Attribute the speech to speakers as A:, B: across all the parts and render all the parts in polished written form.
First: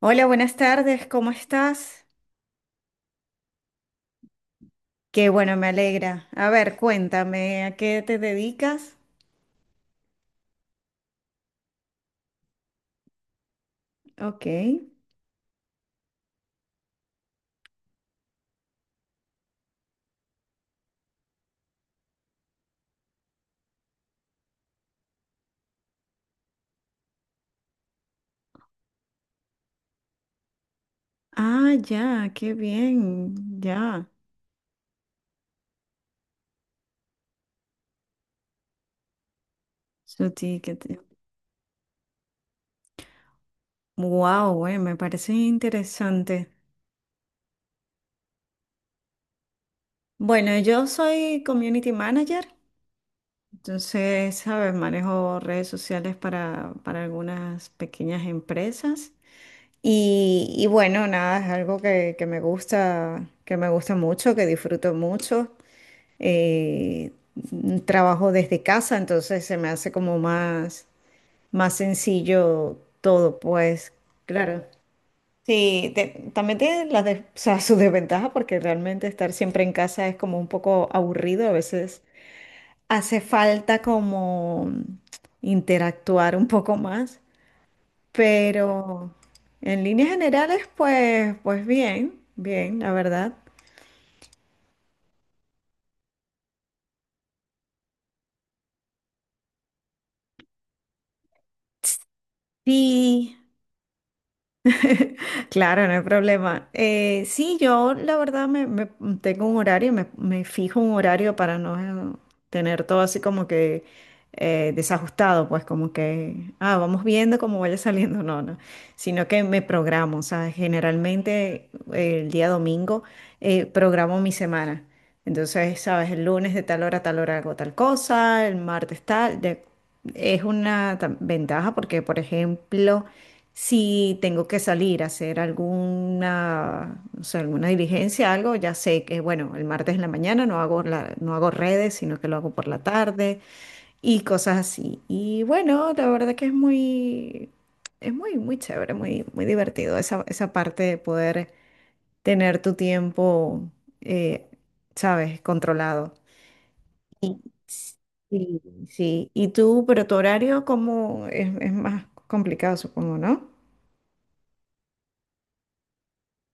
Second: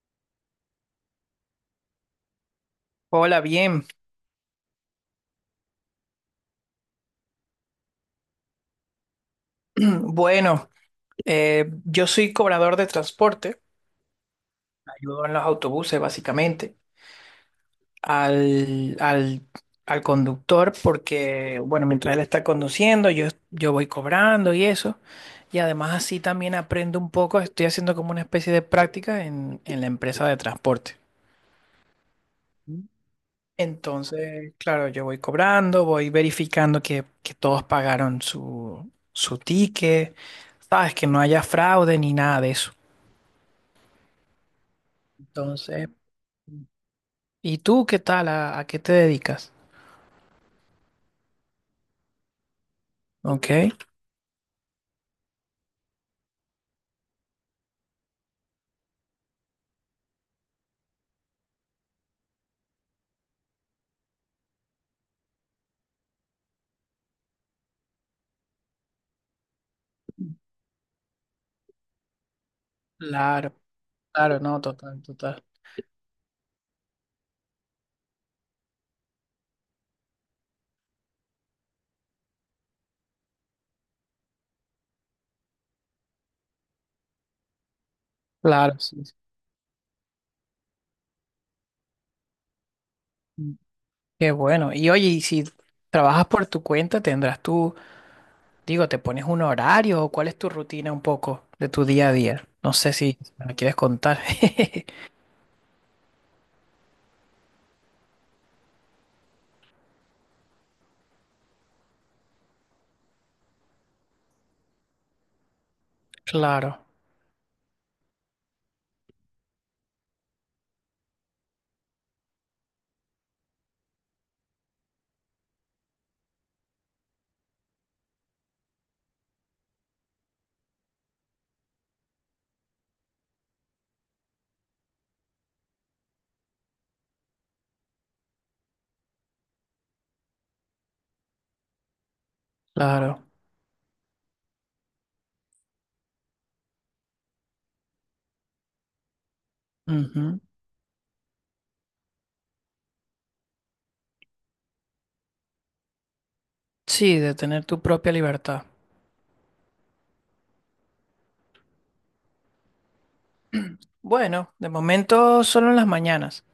A: Hola, buenas tardes, ¿cómo estás?
B: Hola, bien.
A: Qué bueno, me alegra. A ver, cuéntame, ¿a qué te dedicas?
B: Bueno, yo soy cobrador de transporte,
A: Ok.
B: ayudo en los autobuses básicamente al, al, al conductor porque, bueno, mientras él está conduciendo, yo voy cobrando y eso. Y además así también aprendo un poco, estoy haciendo como una especie de práctica en la empresa de transporte.
A: Ah, ya, qué bien, ya.
B: Entonces, claro, yo voy cobrando, voy verificando que todos pagaron su ticket,
A: Su
B: sabes,
A: ticket.
B: que no haya fraude ni nada de eso.
A: Wow, bueno, me parece
B: Entonces,
A: interesante.
B: ¿y tú qué tal? ¿A qué te dedicas?
A: Bueno, yo soy community manager,
B: Ok.
A: entonces, ¿sabes? Manejo redes sociales para algunas pequeñas empresas. Y bueno, nada, es algo que me gusta, que me gusta mucho, que disfruto mucho. eh, Trabajo desde casa, entonces se me hace como más, más sencillo todo,
B: Claro,
A: pues
B: claro, no,
A: claro.
B: total, total.
A: Sí, también tiene o sea, sus desventajas porque realmente estar siempre en casa es como un poco aburrido, a veces hace falta como interactuar un poco más,
B: Claro, sí.
A: pero
B: Sí.
A: en líneas generales, pues, pues bien, bien, la verdad.
B: Mm. Qué bueno. Y oye, y si trabajas por tu cuenta, tendrás tú, digo, te pones un horario o cuál es tu rutina un poco de tu día a día. No sé si
A: Sí.
B: me la quieres contar.
A: Claro, no hay problema. Sí, yo la verdad tengo un horario, me fijo un horario para no tener todo así como que desajustado, pues como que,
B: Claro,
A: ah, vamos viendo cómo vaya saliendo, no, sino que me programo, o sea, generalmente el día domingo programo mi semana. Entonces, sabes, el lunes de tal hora a tal hora hago tal cosa, el martes tal, es una ventaja porque, por ejemplo, si tengo que salir a hacer alguna, o sea, alguna diligencia, algo, ya sé que, bueno, el martes en la mañana no hago redes, sino que lo hago por la
B: claro.
A: tarde y cosas así. Y bueno, la verdad que es muy, muy chévere, muy, muy divertido esa,
B: Ujú.
A: esa parte de poder tener tu tiempo, eh, sabes, controlado.
B: Sí, de
A: Y
B: tener tu propia
A: sí,
B: libertad.
A: sí. ¿Y tú, pero tu horario como es más complicado, supongo, no?
B: Bueno, de momento solo en las mañanas.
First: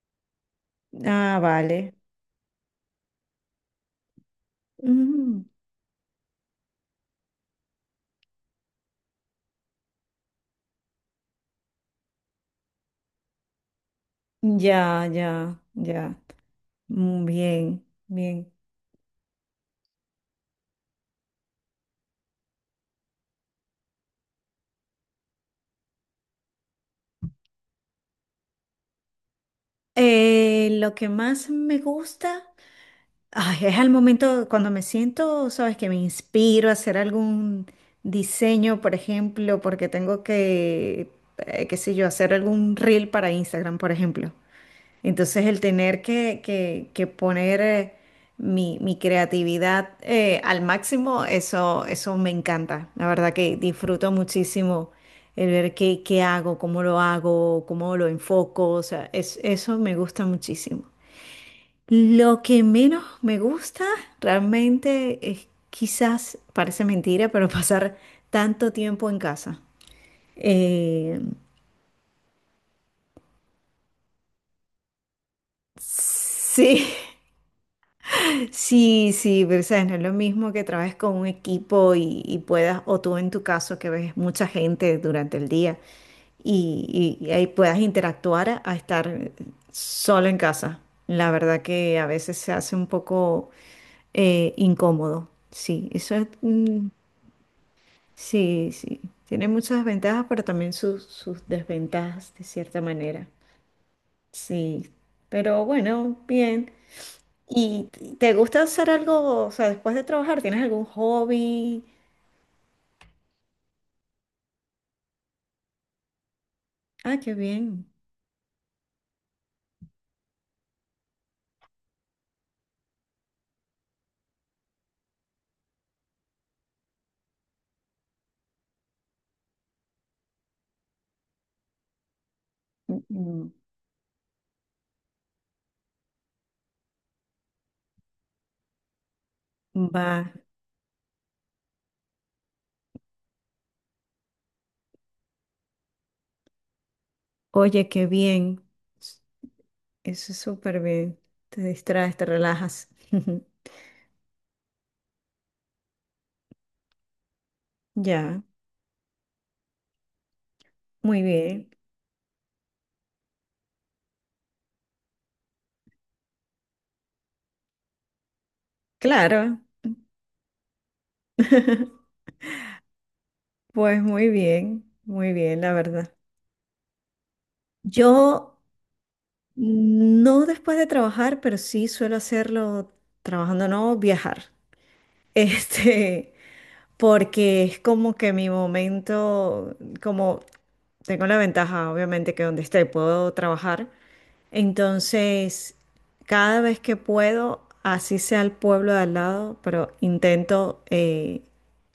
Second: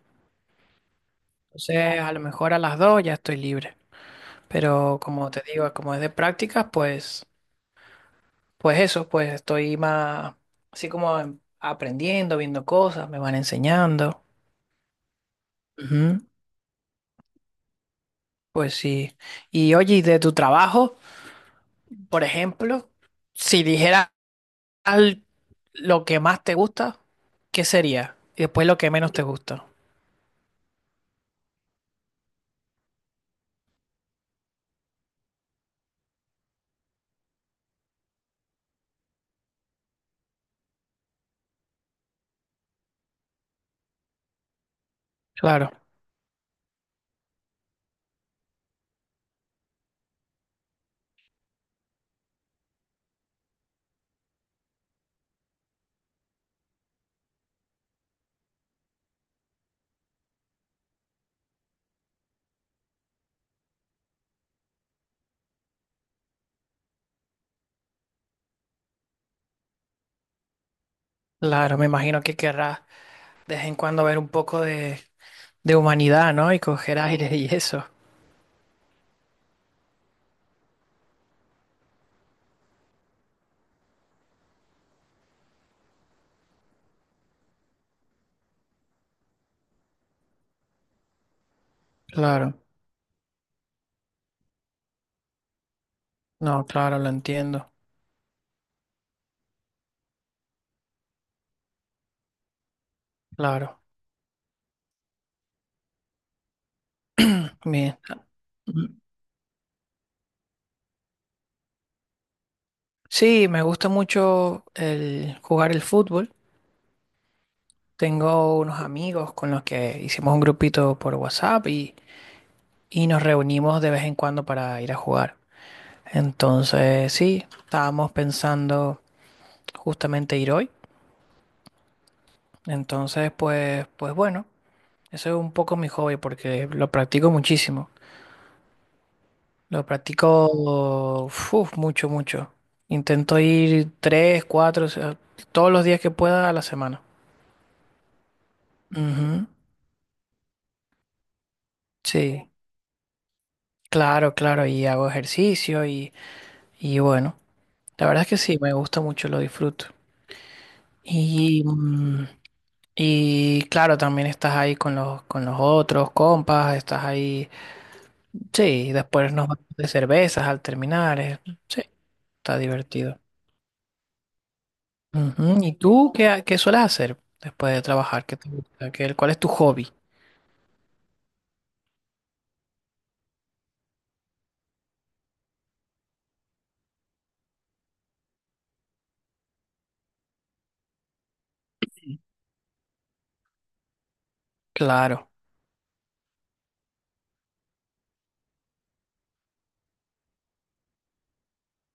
A: Ah, vale.
B: Entonces, a lo mejor a las dos ya estoy libre. Pero como
A: Mm,
B: te digo, como es de prácticas, pues eso, pues estoy más así como aprendiendo, viendo cosas, me van enseñando.
A: ya, ya, ya.
B: Ujú.
A: Mm, bien, bien.
B: Pues sí. Y oye, y de tu trabajo, por ejemplo, si dijeras al- lo que más te gusta, ¿qué sería? Y después lo que menos te gusta.
A: Lo que más me gusta, ay, es al momento cuando me siento, sabes, que me inspiro a hacer algún diseño, por ejemplo, porque tengo que, qué sé yo, hacer algún reel para Instagram, por ejemplo. Entonces el
B: Claro,
A: tener que poner mi, mi creatividad al máximo, eso me encanta. La verdad que disfruto muchísimo el ver qué, qué hago, cómo lo enfoco. O sea, eso me gusta muchísimo. Lo que menos me gusta realmente es quizás, parece mentira, pero pasar tanto tiempo en casa. Eh,
B: claro, me imagino que querrás de vez en cuando ver un poco de humanidad, ¿no? Y
A: sí,
B: coger aire y eso.
A: sí, sí, pero sabes, no es lo mismo que trabajes con un equipo y puedas, o tú en tu caso que ves mucha gente durante el día y ahí puedas interactuar a estar solo en casa. La verdad que a veces se
B: Claro,
A: hace un poco incómodo. Sí, eso es,
B: no,
A: mm,
B: claro, lo entiendo.
A: sí, sí, tiene muchas ventajas, pero también sus, sus desventajas de cierta manera.
B: Claro.
A: Sí, pero bueno, bien. ¿Y
B: Bien.
A: te gusta hacer
B: Ujú.
A: algo, o sea, después de trabajar, tienes algún hobby?
B: Sí, me gusta mucho el jugar el fútbol.
A: Ah, qué bien.
B: Tengo unos amigos con los que hicimos un grupito por WhatsApp y nos reunimos de vez en cuando para ir a jugar. Entonces, sí, estábamos pensando justamente ir hoy.
A: Mm,
B: Entonces,
A: mm,
B: pues bueno, eso es un poco mi hobby porque lo practico muchísimo. Lo
A: va,
B: practico uf, mucho, mucho. Intento ir 3, 4, o sea, todos los días que pueda a la semana.
A: oye, qué bien. S-
B: Ujú.
A: Eso es súper bien. Te distraes, te
B: Sí,
A: relajas.
B: claro, claro, y hago ejercicio y bueno, la verdad es que
A: Ya,
B: sí, me gusta mucho, lo disfruto.
A: muy
B: Y,
A: bien.
B: mm, y claro, también estás ahí con con los otros compas, estás ahí, sí, y después nos
A: Claro.
B: vamos de cervezas al terminar, sí, está divertido.
A: Pues muy bien,
B: Ujú.
A: la
B: ¿Y
A: verdad.
B: tú qué, qué sueles hacer después de trabajar? ¿Qué te
A: Yo
B: gusta? ¿ Cuál es tu hobby?
A: no después de trabajar, pero sí suelo hacerlo trabajando, no viajar. Este, porque es como que mi momento, como tengo la ventaja, obviamente, que donde esté puedo trabajar.
B: Claro,
A: Entonces, cada vez que puedo, así sea el pueblo de al lado, pero intento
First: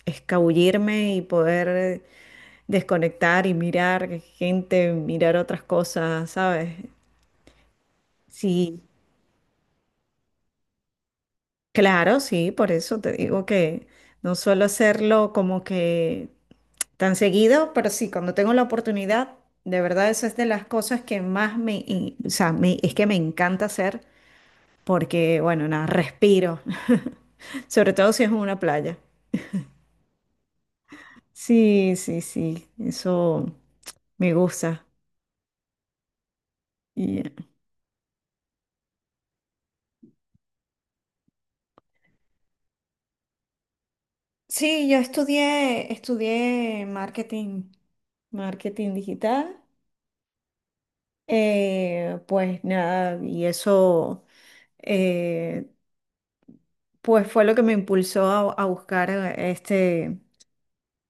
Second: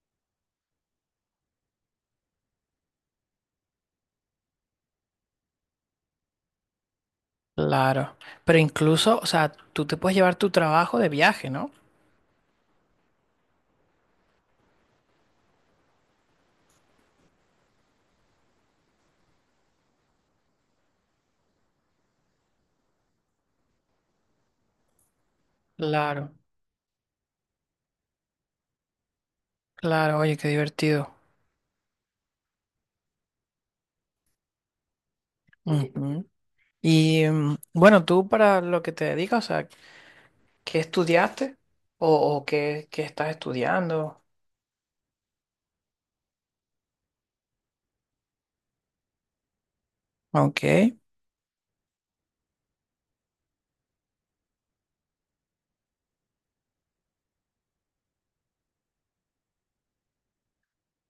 A: escabullirme y poder desconectar y mirar gente, mirar otras cosas, ¿sabes?
B: claro, pero
A: Sí,
B: incluso, o sea, tú te puedes llevar tu trabajo de viaje, ¿no?
A: claro, sí, por eso te digo que no suelo hacerlo como que tan seguido, pero sí, cuando tengo la oportunidad, de verdad eso es de las cosas que más o sea, es que me encanta hacer porque, bueno, nada,
B: Claro.
A: respiro, sobre todo si es en una playa.
B: Claro, oye, qué divertido.
A: Sí, sí, sí, eso me gusta.
B: Ujú.
A: Y,
B: Y bueno, tú para lo que te dedicas, o sea, ¿qué estudiaste? O qué estás estudiando?
A: Sí, yo estudié, estudié marketing, marketing digital.
B: Ok,
A: Pues nada, y eso eh, pues fue lo que me impulsó a buscar este,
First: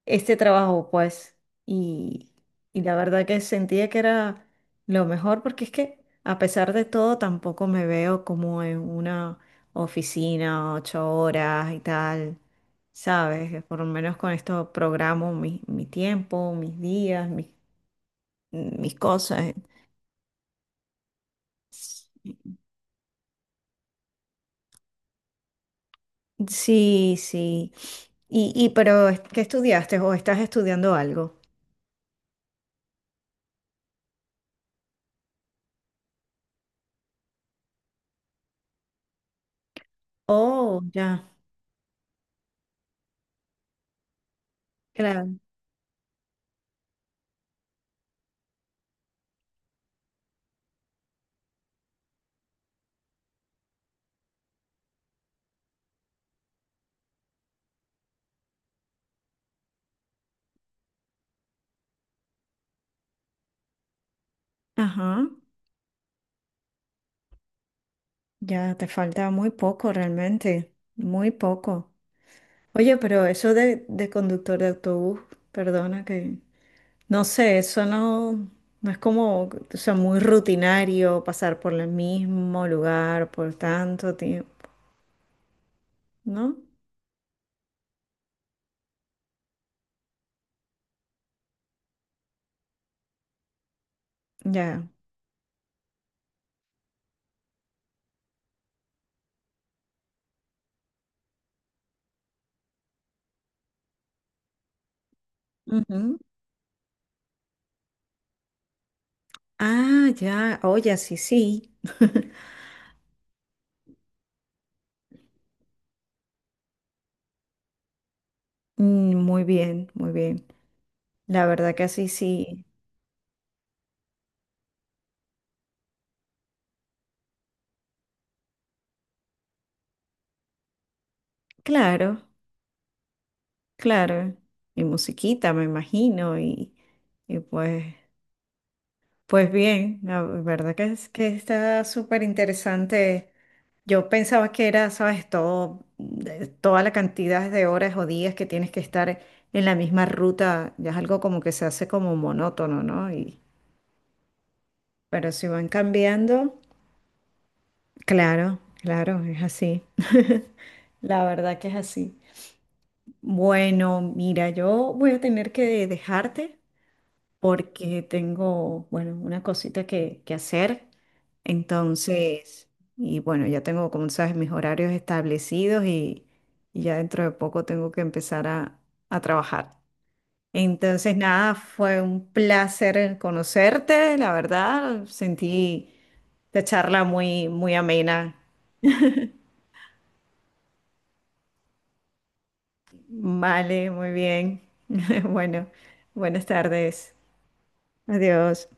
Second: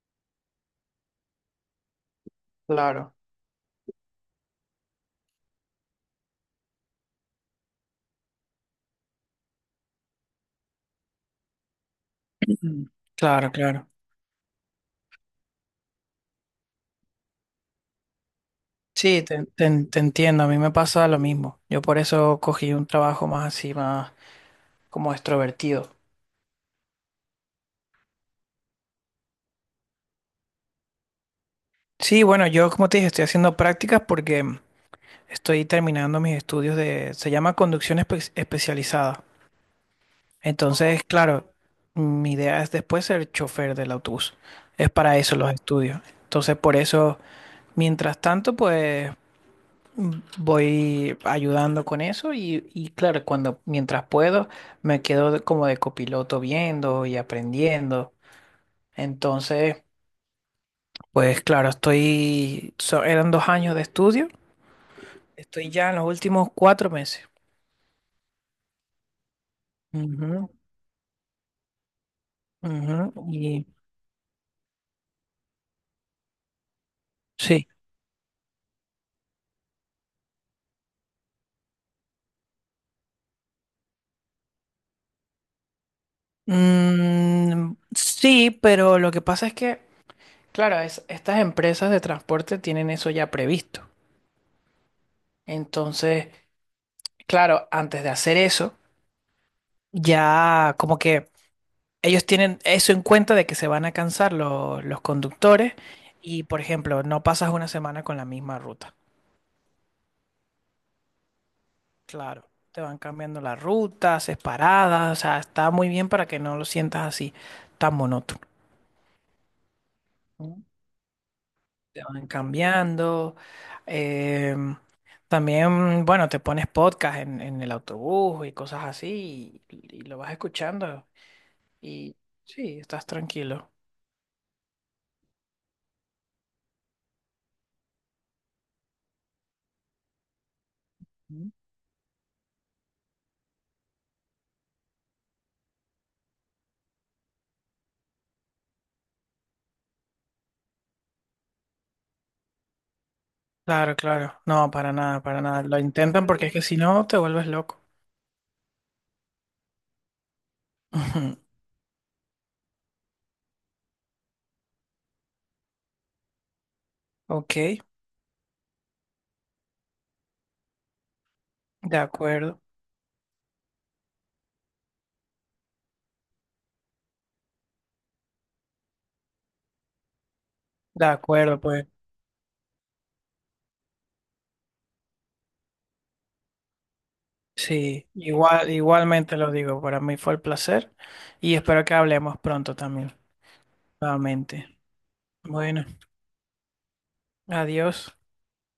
A: este trabajo, pues. Y, y la
B: claro.
A: verdad que sentía que era lo mejor porque es que a pesar de todo tampoco me veo como en una oficina 8 horas y tal,
B: Ujú. Claro,
A: ¿sabes? Por lo
B: claro.
A: menos con esto programo mi, mi tiempo, mis días, mis, mis
B: Sí,
A: cosas.
B: te entiendo, a mí me pasa lo mismo. Yo por eso cogí un trabajo más así, más como extrovertido.
A: Sí, sí. Y pero ¿qué estudiaste o estás estudiando algo?
B: Sí, bueno, yo como te dije, estoy haciendo prácticas porque estoy terminando mis estudios de, se llama conducción especializada.
A: Oh,
B: Entonces,
A: ya,
B: claro, mi idea es después ser chofer del autobús. Es para
A: claro.
B: eso los estudios. Entonces, por eso, mientras tanto, pues mm, voy ayudando con eso y claro, cuando mientras puedo, me quedo como de copiloto viendo y aprendiendo. Entonces, pues claro, estoy, eran 2 años de estudio,
A: Ajá.
B: estoy ya en los últimos 4 meses.
A: Ya te falta muy poco
B: Ujú,
A: realmente, muy poco. Oye,
B: ujú,
A: pero eso
B: y
A: de conductor de autobús, perdona que, no sé,
B: sí.
A: eso no, no es como, o sea, muy rutinario pasar por el mismo lugar por tanto tiempo, ¿no?
B: Mm, sí, pero lo que pasa es que, claro, estas empresas de transporte tienen eso ya previsto.
A: Ya.
B: Entonces, claro, antes de hacer eso, ya como que ellos tienen eso en cuenta de que se van a cansar los conductores
A: Ujú.
B: y, por ejemplo, no pasas una semana con la misma ruta.
A: Ah, ya, oye, sí, sí.
B: Claro, te van cambiando la ruta, haces paradas, o sea, está muy bien para que no lo sientas así, tan monótono.
A: Mm, muy bien, muy bien. La verdad que
B: Te
A: así
B: van
A: sí.
B: cambiando. em, también, bueno, te pones podcast en el autobús y cosas así y lo vas escuchando
A: Claro,
B: y sí, estás tranquilo.
A: claro. Y musiquita, me imagino, y pues pues bien, la verdad que, es, que
B: Mm.
A: está súper interesante. Yo pensaba que era, sabes, todo, toda la cantidad de horas o días que tienes que estar en la misma ruta, ya es algo como que se hace como monótono, ¿no? Y,
B: Claro, claro. No, para nada,
A: pero
B: para
A: si
B: nada.
A: van
B: Lo intentan porque es
A: cambiando,
B: que si no te vuelves loco.
A: claro, claro, es así. La
B: Ujú.
A: verdad que es así. Bueno, mira, yo voy a tener que dejarte
B: Ok,
A: porque tengo, bueno, una cosita que hacer.
B: de acuerdo,
A: Entonces, y bueno, ya tengo, como sabes, mis horarios establecidos y ya dentro de poco tengo que empezar a trabajar.
B: de
A: Entonces, nada,
B: acuerdo, pues
A: fue un placer conocerte, la verdad. Sentí la charla muy, muy
B: sí,
A: amena.
B: igual, igualmente lo digo, para mí fue el placer y espero que hablemos pronto también,
A: Vale, muy bien.
B: nuevamente.
A: Bueno,
B: Bueno,
A: buenas tardes.
B: adiós.
A: Adiós.